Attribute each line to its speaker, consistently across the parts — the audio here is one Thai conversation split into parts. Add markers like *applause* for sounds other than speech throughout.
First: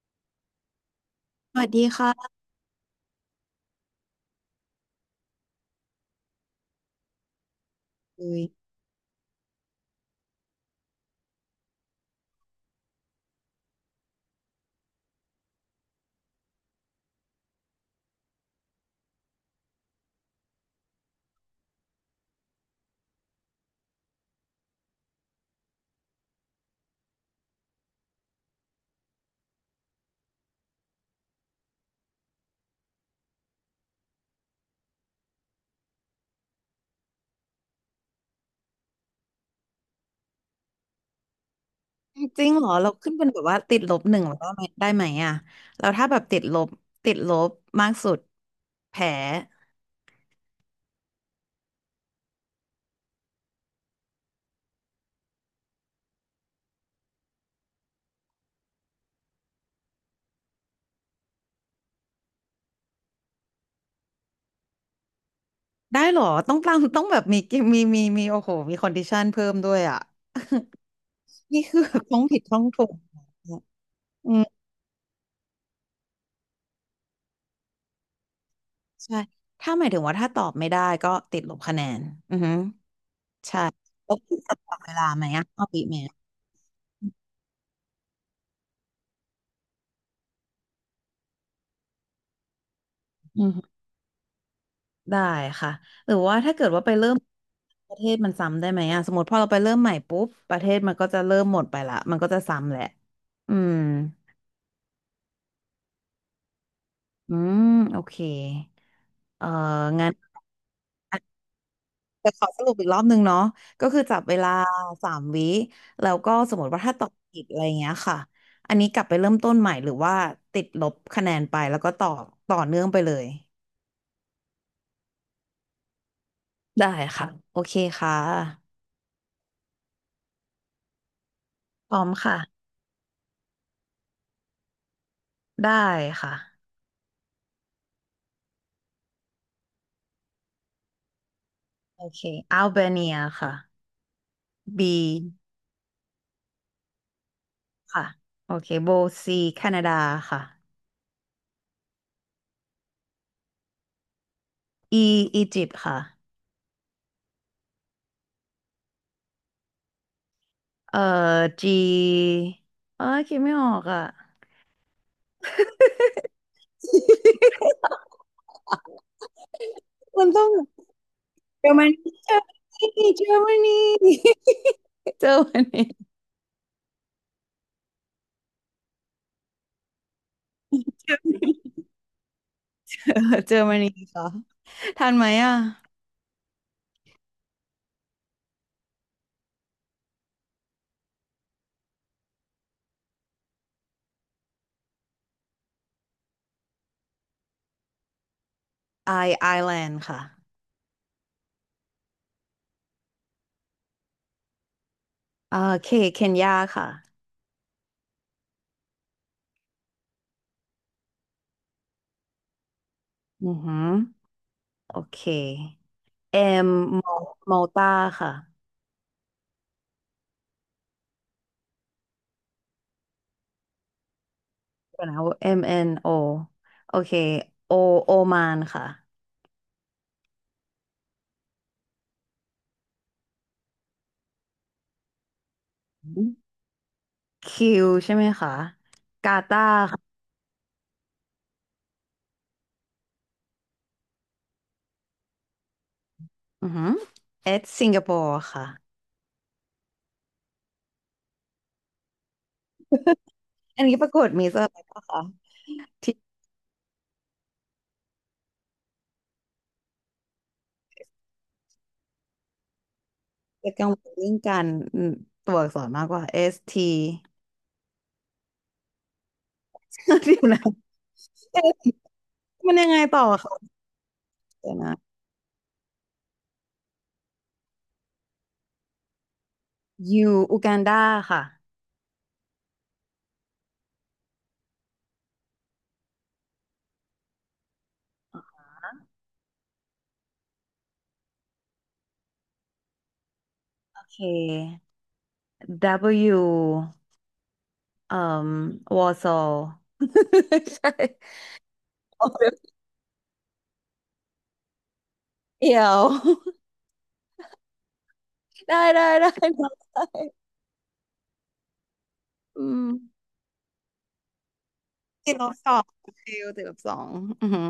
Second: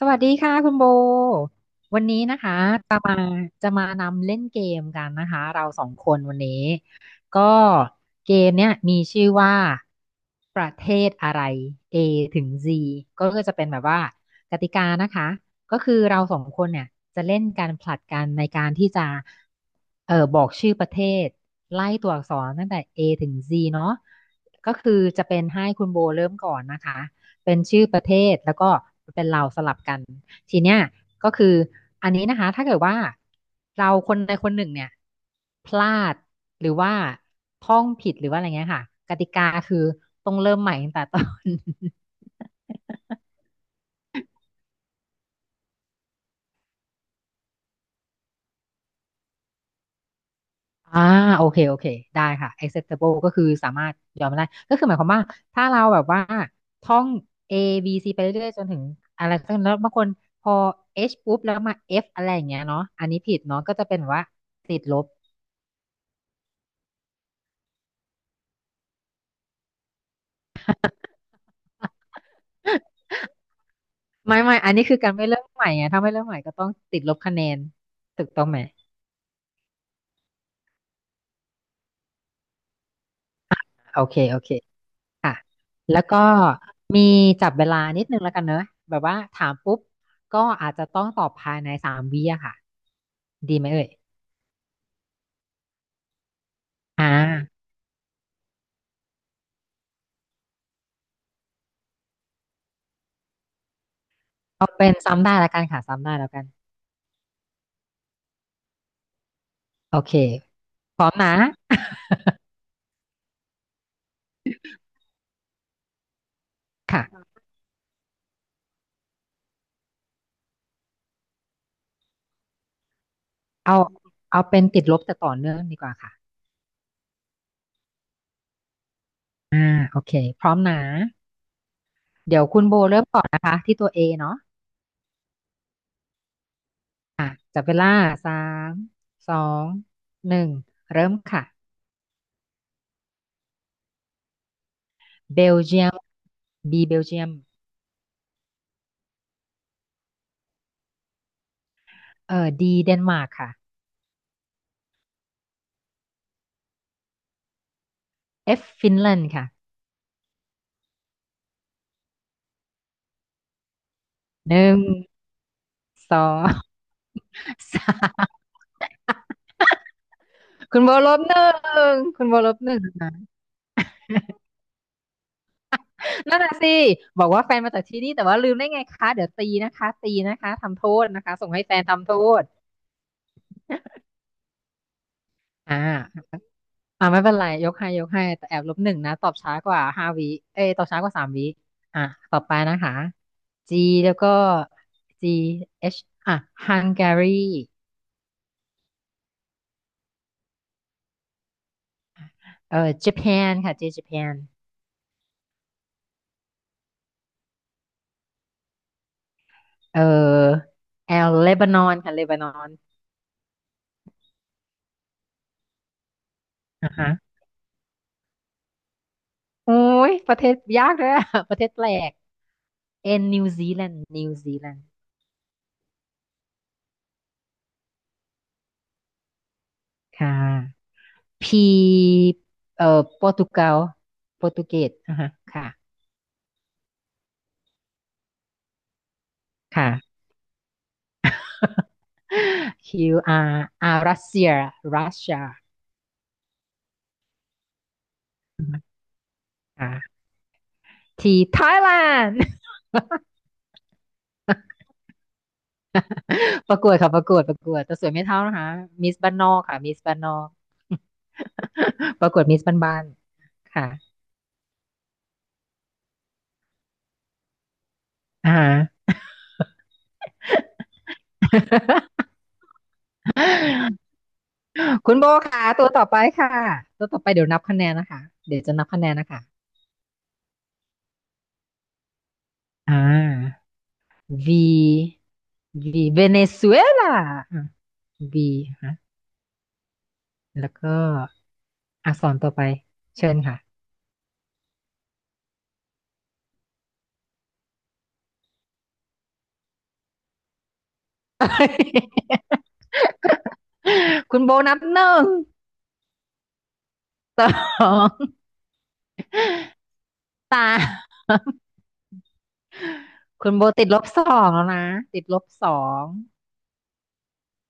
Speaker 1: สวัสดีค่ะคุณโบ
Speaker 2: สวัสดี
Speaker 1: วันนี้
Speaker 2: ค่ะ
Speaker 1: นะคะจะมาจะมานำเล่นเกมกันนะคะเราสองคนวันนี้ก็
Speaker 2: เล
Speaker 1: เก
Speaker 2: ย
Speaker 1: มเนี้ยมีชื่อว่าประเทศอะไร A ถึง Z ก็ก็จะเป็นแบบว่ากติกานะคะก็คือเราสองคนเนี่ยจะเล่นการผลัดกันในการที่จะบอกชื่อประเทศไล่ตัวอักษรตั้งแต่ A ถึง Z เนาะก็คือจะเป็นให้คุณโบเริ่มก่อนนะคะ เป็นชื่อประเทศแล้วก็เป็นเราสลับกันทีเนี้ยก็คืออันนี้นะคะถ้าเกิดว่าเราคนใดคนหนึ่งเนี่ยพลาดหรือว่าท่องผิดหรือว่าอะไรเงี้ยค่ะกติกาคือต้องเริ่มใหม่ตั้งแต่ต้น
Speaker 2: จริงเหรอเราขึ้นเป็นแบบว่าติดลบหนึ่งแล้วได้ไหมอ่ะเราถ้าแบบติดลบมากสุดแผล
Speaker 1: *laughs* อ่าโอเคโอเคได้ค่ะ acceptable ก็คือสามารถยอมได้ก็คือหมายความว่าถ้าเราแบบว่าท่อง A B C ไปเรื่อยๆจนถึงอะไรสัก่แล้วบางคนพอ H ปุ๊บแล้วมา F อะไรอย่างเงี้ยเนาะอันนี้ผิดเนาะก็จะเป็นแบบว่าติดลบ
Speaker 2: ได้เหรอต้องแบบมีมีมีมีโอ้โหมีคอนดิชันเพิ่มด้วยอ่ะนี่คือแบบต้องผิดต้องถูกอื
Speaker 1: ไม่ไม่
Speaker 2: ม
Speaker 1: อันนี้คือการไม่เริ่มใหม่ไงถ้าไม่เริ่มใหม่ก็ต้องติดลบคะแนนถูกต้องไหม
Speaker 2: ใช่ถ้าหมายถึงว่าถ้าตอบไม่ได้ก็ติดลบคะแนนอือฮึใช่
Speaker 1: โอ
Speaker 2: แล้
Speaker 1: เค
Speaker 2: วคุ
Speaker 1: โอ
Speaker 2: ณ
Speaker 1: เค
Speaker 2: จะตอบเวลาไหม
Speaker 1: ค่ะ
Speaker 2: อ่ะเอาปีไหม
Speaker 1: แล้วก็มีจับเวลานิดนึงแล้วกันเนอะแบบว่าถามปุ๊บก็อาจจะต้องตอบภายในสามวิอะค่ะดีไหมเอ่ย
Speaker 2: ได้ค่ะหรือว่าถ้าเกิดว่าไป
Speaker 1: อ่า
Speaker 2: เริ่มประเทศมันซ้ำได้ไหมอ่ะสมมติพอเราไปเริ่มใหม่ปุ๊บประเทศมันก็จะเริ่มหมดไปละมันก็จะซ้ำแหละอืม
Speaker 1: เอาเป็นซ้ำได้แล้วกันค่ะซ้ำได้แล้วกัน
Speaker 2: อืมโอเคเอ่อ
Speaker 1: โอ
Speaker 2: งั้น
Speaker 1: เคพร้อมนะ
Speaker 2: จะขอสรุปอีกรอบนึงเนาะก็คือจับเวลาสามวิแล้วก็สมมติว่า
Speaker 1: *laughs*
Speaker 2: ถ้าตอบ
Speaker 1: ค่ะ
Speaker 2: ผิดอะไรเงี้ยค่ะอันนี้กลับไปเริ่มต้นใหม่หรือว่าติดลบคะแนนไปแล้วก็ต่อเนื่องไปเลย
Speaker 1: เอาเอาเป็นติดลบแต่ต่อเนื่องดีกว่าค่ะ
Speaker 2: ได้ค่ะโอเคค่ะ
Speaker 1: อ่าโอเคพร้อมนะ
Speaker 2: พร้อมค่ะ
Speaker 1: เดี๋ยวคุณโบเริ่มก่อนนะคะที่ตัว A เนาะ
Speaker 2: ได้ค่ะ
Speaker 1: อ่ะจับเวลาสามสองหนึ่งเริ่มค่ะ
Speaker 2: โอเคอัลเบเนียค่ะ B
Speaker 1: เบลเยียม B เบลเยียม
Speaker 2: ค่ะโอเคโบ C แคนาดาค่ะ
Speaker 1: D เดนมาร์กค่ะ
Speaker 2: E อียิปต์ค่ะ
Speaker 1: F ฟินแลนด์ค่ะ
Speaker 2: เอ่อ G เอ้ยคิดไม่ออกอ่ะ
Speaker 1: หนึ่งสองสาม
Speaker 2: มันต้อง
Speaker 1: คุณโบลบหนึ่
Speaker 2: เยอรม
Speaker 1: ง
Speaker 2: นี
Speaker 1: คุณโบลบหนึ่งนะ
Speaker 2: เจอรมนีเยอรมนีเจอมันนี้
Speaker 1: นั่นน่ะสิบอกว่าแฟนมาจากที่นี่แต่ว่าลืมได้ไงคะเดี๋ยวตีนะคะตีนะคะทำโทษนะคะส่งให้แฟนทำโทษ
Speaker 2: เออเจอมันนี้ *laughs* ค่ะทันไหมอ่ะ
Speaker 1: อ่า อ่าไม่เป็นไรยกให้ยกให้แต่แอบลบหนึ่งนะตอบช้ากว่าห้าวิเอ้ยตอบช้ากว่าสามวิอ่ะต่อไปนะคะ G แล้วก็ G H อ่ะ Hungary
Speaker 2: I Island ค่ะ
Speaker 1: Japan ค่ะ J Japan
Speaker 2: อ่าเคเคนยาค่ะ
Speaker 1: เอ่อ L Lebanon ค่ะ Lebanon
Speaker 2: อือหือโอเค M
Speaker 1: อ่ะฮะ
Speaker 2: มอลตาค่ะ
Speaker 1: โอ้ยประเทศยากเลยอะ *laughs* ประเทศแปลก N New Zealand New Zealand
Speaker 2: เดี๋ยวนะ M N O โอเค O โอมานค่ะ
Speaker 1: ค่ะ P โปรตุเกสโปรตุเกสอ่ะฮะค่ะ
Speaker 2: คิวใช่ไหมคะกาตาร์
Speaker 1: ค่ะ
Speaker 2: ค่ะ
Speaker 1: *laughs* Q R R รัสเซียรัสเซีย
Speaker 2: อือหือเอสสิงคโปร์ค่ะ
Speaker 1: อ่า T ไทยแลนด์
Speaker 2: อันนี้ปรากฏมีเซอร์อะไรปะคะที่
Speaker 1: *laughs* ประกวดค่ะประกวดประกวดแต่สวยไม่เท่านะคะมิสบ้านนอกค่ะมิสบ้านนอก *laughs* ประกวดมิสบ้าน
Speaker 2: จะ
Speaker 1: ๆ
Speaker 2: กั
Speaker 1: ค่ะ
Speaker 2: งวลเรื่องการอืมตัวอักษรมากกว่า S T
Speaker 1: อ่า
Speaker 2: *laughs* เดี๋ยวนะ S มันยังไงต่อคะ
Speaker 1: *laughs*
Speaker 2: เดี๋ยวนะ
Speaker 1: คุณโบค่ะตัวต่อไปค่ะ ตัวต่อไปเดี๋ยวนับคะแนนนะคะ เดี๋ยวจะนับคะแนนนะคะ
Speaker 2: U อูกันดาค่ะ
Speaker 1: อ่า V V เวเนซุเอลา V ฮะแล้วก็อักษรต่อไป เชิญค่ะ
Speaker 2: โอเค W เอ่มวอร์ซอ *laughs* ลใช่โอ
Speaker 1: *laughs*
Speaker 2: เค
Speaker 1: คุณโบนับหนึ่ง
Speaker 2: เดี๋ยว
Speaker 1: สอง
Speaker 2: *laughs* ได้ได้ *laughs* ได้ได้
Speaker 1: ตาม
Speaker 2: อืม
Speaker 1: คุณโบติดลบสองแล้วนะติด
Speaker 2: ติ
Speaker 1: ล
Speaker 2: ดล
Speaker 1: บ
Speaker 2: บ
Speaker 1: ส
Speaker 2: ส
Speaker 1: อ
Speaker 2: อง
Speaker 1: ง
Speaker 2: คิวติดลบสองอือหือ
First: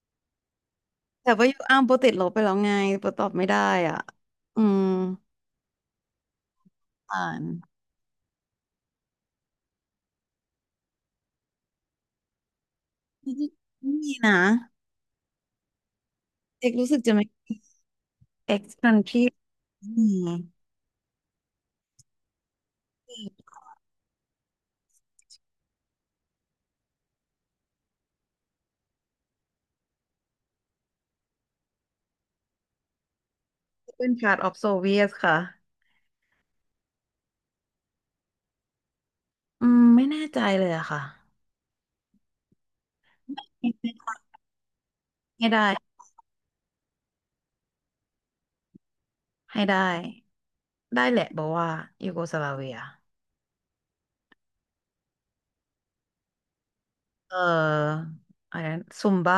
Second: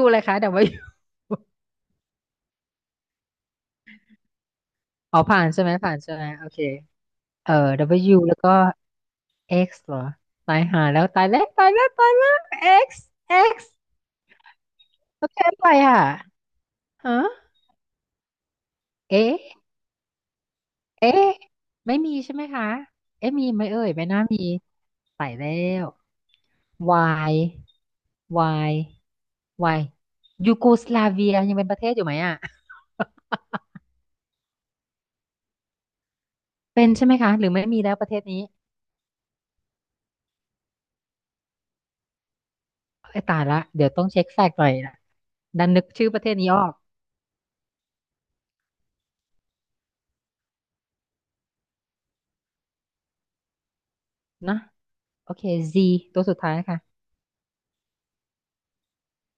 Speaker 1: W เลยคะ W *laughs*
Speaker 2: แต่ว่ายูอ้ามโปรติดลบไปแล้วไงโปรตอบไม่ได้อ่ะ อืม
Speaker 1: อ๋อผ่านใช่ไหมผ่านใช่ไหมโอเค
Speaker 2: อ่าน
Speaker 1: เออ W แล้วก็ X เหรอตายหาแล้วตายแล้วตายแล้วตายแล้ว X X
Speaker 2: ไม่มีนะ
Speaker 1: โอเค่อไปอ่ะ
Speaker 2: เอกรู้สึกจะ
Speaker 1: ฮะ
Speaker 2: ไม่ ex country
Speaker 1: เอ๊ะ
Speaker 2: อืม
Speaker 1: เอ๊ะไม่มีใช่ไหมคะเอ๊ะมีไหมเอ่ยไม่น่ามีตายแล้ว วายวายวายยูโกสลาเวียยังเป็นประเทศอยู่ไหมอ่ะ
Speaker 2: เป็น part of Soviet ค่ะ
Speaker 1: เป็นใช่ไหมคะหรือไม่มีแล้วประเทศนี้
Speaker 2: อืมไม่แน่ใจเลยอะค่ะ
Speaker 1: ไอ้ยตายละเดี๋ยวต้องเช็คแฟกต์หน่อยนะ
Speaker 2: ให้ได้
Speaker 1: ดันนึกชื่อประเทศนี้ออก
Speaker 2: ให้ได้ ได้แหละบอกว่ายูโกสลาเวีย
Speaker 1: นะ โอเค Z ตัวสุดท้ายค่ะ
Speaker 2: เอออะไรนะซุมบ้า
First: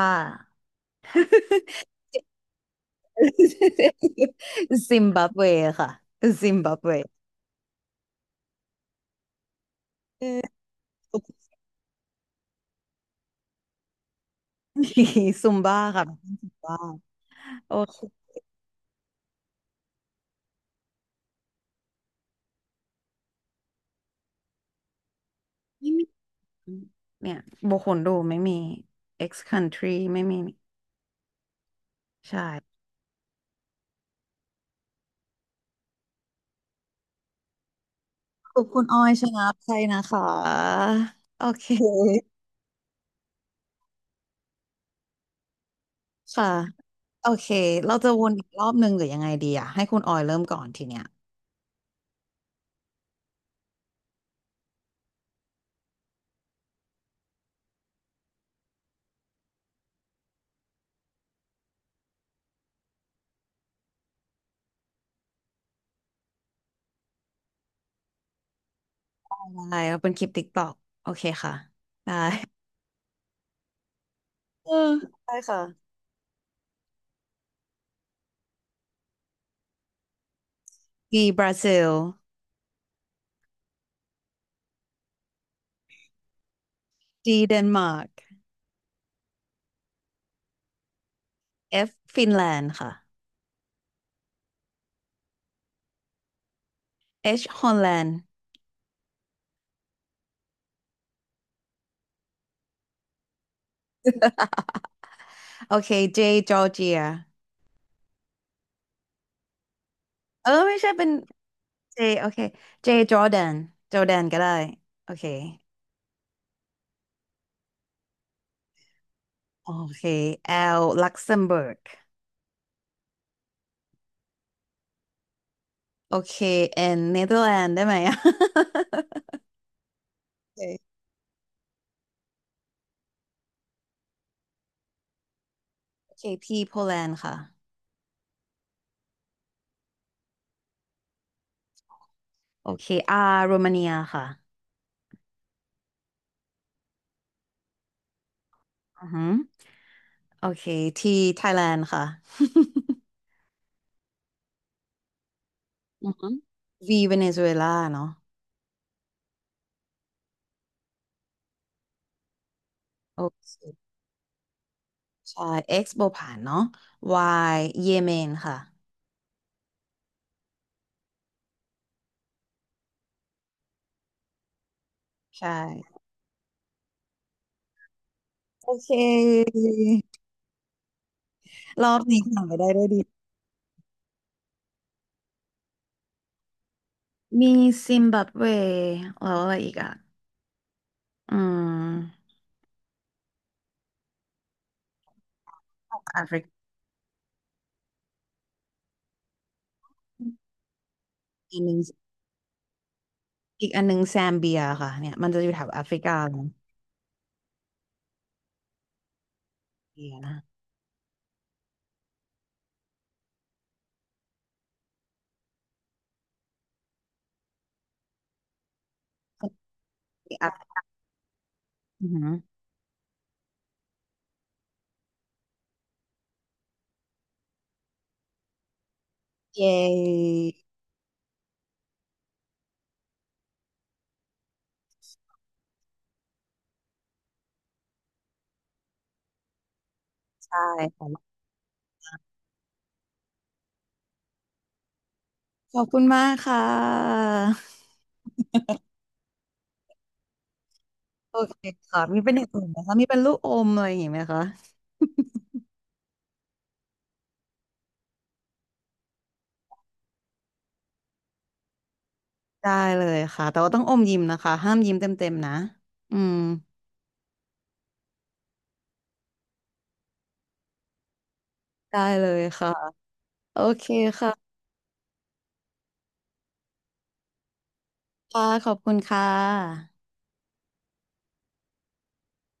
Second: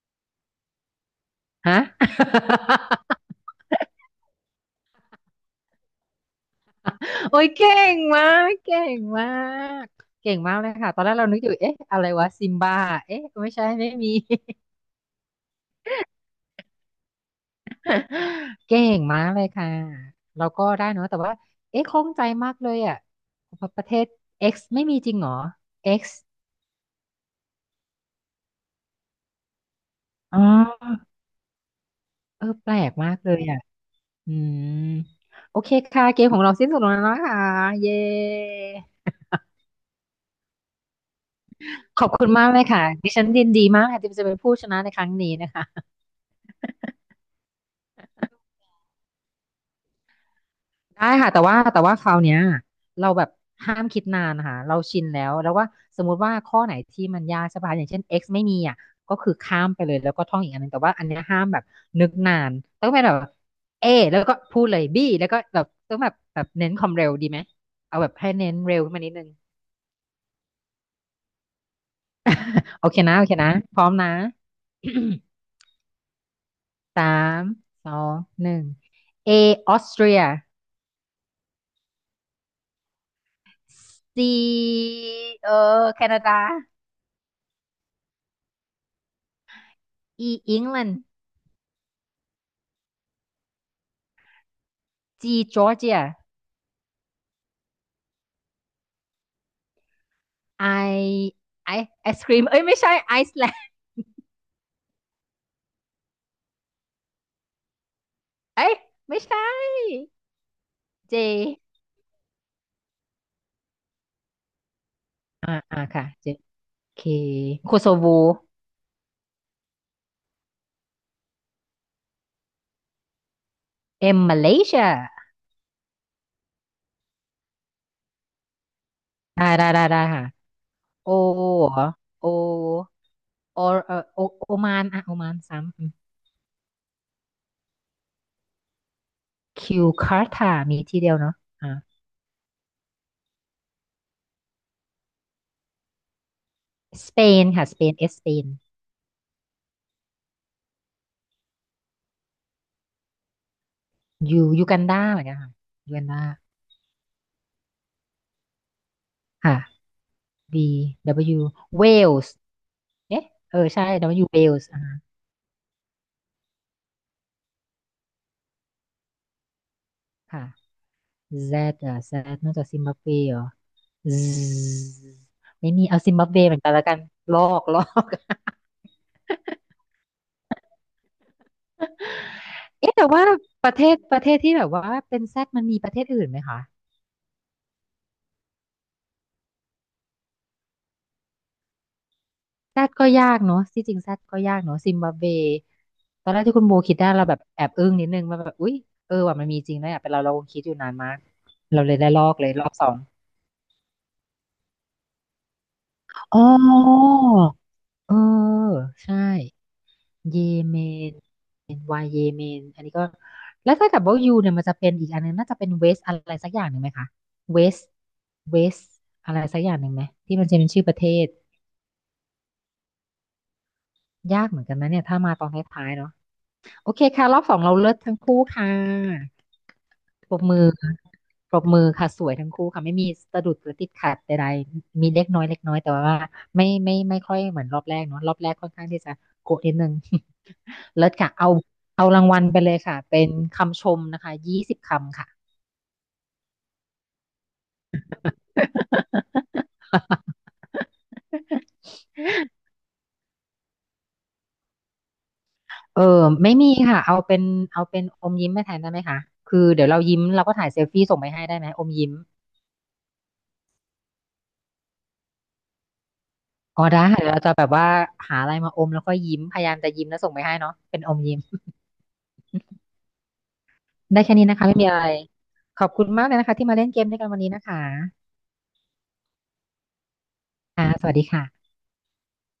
Speaker 1: ฮะ *laughs*
Speaker 2: *laughs* ซิมบับเวค่ะซิมบับเว *laughs*
Speaker 1: โอ้ยเก่งมาก เก่งมาก
Speaker 2: เอ
Speaker 1: เก่งมาก
Speaker 2: อ
Speaker 1: เลยค่ะ ตอนแรกเรานึกอยู่ เอ๊ะอะไรวะซิมบ้าเอ๊ะไม่ใช่ไม่มี
Speaker 2: ซุมบ้าค่ะซุมบ้าโอเค
Speaker 1: *laughs* เก่งมากเลยค่ะเราก็ได้เนอะแต่ว่าเอ๊ะข้องใจมากเลยอ่ะประเทศ X ไม่มีจริงเหรอ
Speaker 2: ไม่
Speaker 1: X
Speaker 2: มีเนี่ยโบคนดูไม่มี X country ไม่มี
Speaker 1: อ๋อ
Speaker 2: ใช่
Speaker 1: เออแปลกมากเลยอ่ะอืมโอเคค่ะเกมของเราสิ้นสุดลงแล้วนะคะเย้
Speaker 2: ขอบคุณออยชนะใจนะคะโอเค
Speaker 1: ขอบคุณมากเลยค่ะดิฉันยินดีมากค่ะที่จะเป็นผู้ชนะในครั้งนี้นะคะ
Speaker 2: ค่ะโอเคเราจะวนอีกรอบหนึ่งหรือยังไงดีอ่ะให้คุณออยเริ่มก่อนทีเนี้ย
Speaker 1: ได้ค่ะแต่ว่าแต่ว่าคราวเนี้ยเราแบบห้ามคิดนานนะคะเราชินแล้วแล้วว่าสมมุติว่าข้อไหนที่มันยากใช่ป่ะอย่างเช่น x ไม่มีอ่ะก็คือข้ามไปเลยแล้วก็ท่องอีกอันหนึงแต่ว่าอันเนี้ยห้ามแบบนึกนานต้องเป็นแบบ A แล้วก็พูดเลย B แล้วก็แบบต้องแบบแบบเน้นความเร็วดีไหมเอาแบบให้เน้นเร็วขึ้นมานิดนึง
Speaker 2: ได้เราเป็นคลิปติ๊กตอกโอเคค่ะได้
Speaker 1: *laughs* โอเคนะโอเคนะพร้อมนะ
Speaker 2: เออได้ค่ะ
Speaker 1: *coughs* สามสองหนึ่ง A ออสเตรีย
Speaker 2: b บราซิล
Speaker 1: C เออแคนาดา
Speaker 2: D เดนมาร์ก
Speaker 1: E อังกฤษ
Speaker 2: F ฟินแลนด์ค่ะ
Speaker 1: จีจอร์เจีย
Speaker 2: H ฮอลแลนด์
Speaker 1: ไอไอไอศครีมเอ้ยไม่ใช่ไอซ์แลนด์
Speaker 2: โอเค J จอร์เจีย
Speaker 1: เอ้ยไม่ใช่
Speaker 2: เออไม่ใช่เป็น
Speaker 1: เจ
Speaker 2: เจโอเคเจจอร์แดนจอร์แดนก็ได้โอเค
Speaker 1: อ่าอ่าค่ะเจโอเคโคโซโว
Speaker 2: โอเคแอลลักเซมเบิร์ก
Speaker 1: เอ็มมาเลเซีย
Speaker 2: โอเคแอนเนเธอร์แลนด์ได้ไหมอะ *laughs*
Speaker 1: ได้ได้ได้ได้ค่ะ
Speaker 2: โอเค
Speaker 1: โอเหรอโอโอเออโอโอมานอ่ะโอมานซ้ำ
Speaker 2: โอเคพีโปแลนด์ค่ะ
Speaker 1: คิวคาร์ทามีที่เดียวเนาะอ่า
Speaker 2: โอเคอาร์โรมาเนียค่ะ
Speaker 1: สเปนค่ะสเปนเอสเปน
Speaker 2: อือฮึโอเคทีไทยแลนด์ค่ะ *laughs*
Speaker 1: ยูยูกันดาเหมือนกันค่ะยูกัน
Speaker 2: อือ
Speaker 1: ดา
Speaker 2: ฮึวีเวเนซุเอลาเนาะ
Speaker 1: ค่ะ B W Wales
Speaker 2: โอ
Speaker 1: เอ๊ะ
Speaker 2: เค
Speaker 1: เออใช่ W Wales อ่า
Speaker 2: ใช่ X โบผานเนาะ Y เยเมนค่ะ
Speaker 1: ค่ะ Z อ่ะ Z นอกจากซิมบับเวเหรอ Z
Speaker 2: ใช่
Speaker 1: ไม่มีเอาซิมบับเวเหมือนกันแล้วกันลอก
Speaker 2: โอเครอบนี้ผ่านไปได้
Speaker 1: *laughs*
Speaker 2: ด้วย
Speaker 1: เอ๊ะ
Speaker 2: ดี
Speaker 1: แต่ว่าประเทศที่แบบว่าเป็น Z มันมีประเทศอื่นไหมคะ
Speaker 2: มีซิมบับเวแล้วอะไรอีกอ่ะอืม
Speaker 1: Z ก็ยากเนาะที่จริง Z ก็ยากเนาะซิมบับเว
Speaker 2: แอ
Speaker 1: ตอ
Speaker 2: ฟ
Speaker 1: นแร
Speaker 2: ริ
Speaker 1: กที่คุ
Speaker 2: กา
Speaker 1: ณโบคิดได้เราแบบแอบอึ้งนิดนึงมาแบบอุ๊ยเออว่ามันมีจริงนะอ่ะเป็นเราคงคิดอยู่นานมาก
Speaker 2: อันหนึ่ง
Speaker 1: เราเลยได้ลอกเลยรอบสอง
Speaker 2: อีกอันหนึ่งแซมเบียค่ะเนี่ยมันจะอยู่แถวแอฟริกาเล
Speaker 1: อ๋อ
Speaker 2: ย
Speaker 1: เออใช่
Speaker 2: เบียนะ
Speaker 1: เยเมนวายเยเมนอันนี้ก็แล้วถ้ากิดว่ายูเนี่ยมันจะเป็นอีกอันนึงน่าจะเป็นเวสอะไรสักอย่างหนึ่งไหมคะเวสเวสอะไรสักอย่างหนึ่งไหม
Speaker 2: อี
Speaker 1: ที่
Speaker 2: ก
Speaker 1: มัน
Speaker 2: อัน
Speaker 1: จะเป็นชื่อประเทศ
Speaker 2: อือหือ
Speaker 1: ยากเหมือนกันนะเนี่ยถ้ามาตอนท้ายๆเนาะโอเคค่ะรอบสองเราเลิศทั้งคู่ค่ะ
Speaker 2: เย
Speaker 1: ปรบ
Speaker 2: ้
Speaker 1: มือปรบมือค่ะสวยทั้งคู่ค่ะไม่มีสะดุดหรือติดขัดใดๆมีเล็กน้อยแต่ว่าไม่ไม่ค่อยเหมือนรอบแรกเนาะรอบแรกค่อนข้างที่จะโกะนิดนึง
Speaker 2: ใช่
Speaker 1: *laughs* เลิศค่ะ
Speaker 2: ค่ะ
Speaker 1: เอารางวัลไปเลยค่ะเป็นคำชมนะคะ20 คำค่ะ
Speaker 2: ขอบคุณมากค่ะ
Speaker 1: *laughs*
Speaker 2: โอเคค่ะ มีเป็นอย่างอื่นไหมคะมีเป็นลูกอมอะไรอย่างงี้ไหมคะ
Speaker 1: เออไม่มีค่ะเอาเป็นอมยิ้มมาแทนได้ไหมคะคือเดี๋ยวเรายิ้มเราก็ถ่ายเซลฟี่ส่งไปให้ได้ไหมอมยิ้ม
Speaker 2: ได้เลยค่ะ แต่ว่าต้องอมยิ้มนะคะ ห้ามยิ้มเต็มๆนะ อืม
Speaker 1: อ๋อได้ค่ะเดี๋ยวเราจะแบบว่าหาอะไรมาอมแล้วก็ยิ้มพยายามจะยิ้มแล้วส่งไปให้เนาะเป็นอมยิ้ม
Speaker 2: ได้เลยค่ะ โอเค
Speaker 1: ได้แค่นี้
Speaker 2: ค่ะ
Speaker 1: นะคะไม่มีอะไรขอบคุณมากเลยนะคะที่มาเล่นเกมด้วยกันวันนี้นะคะ
Speaker 2: ค่ะขอบคุณค่ะ
Speaker 1: ค่ะสวัสดีค่ะ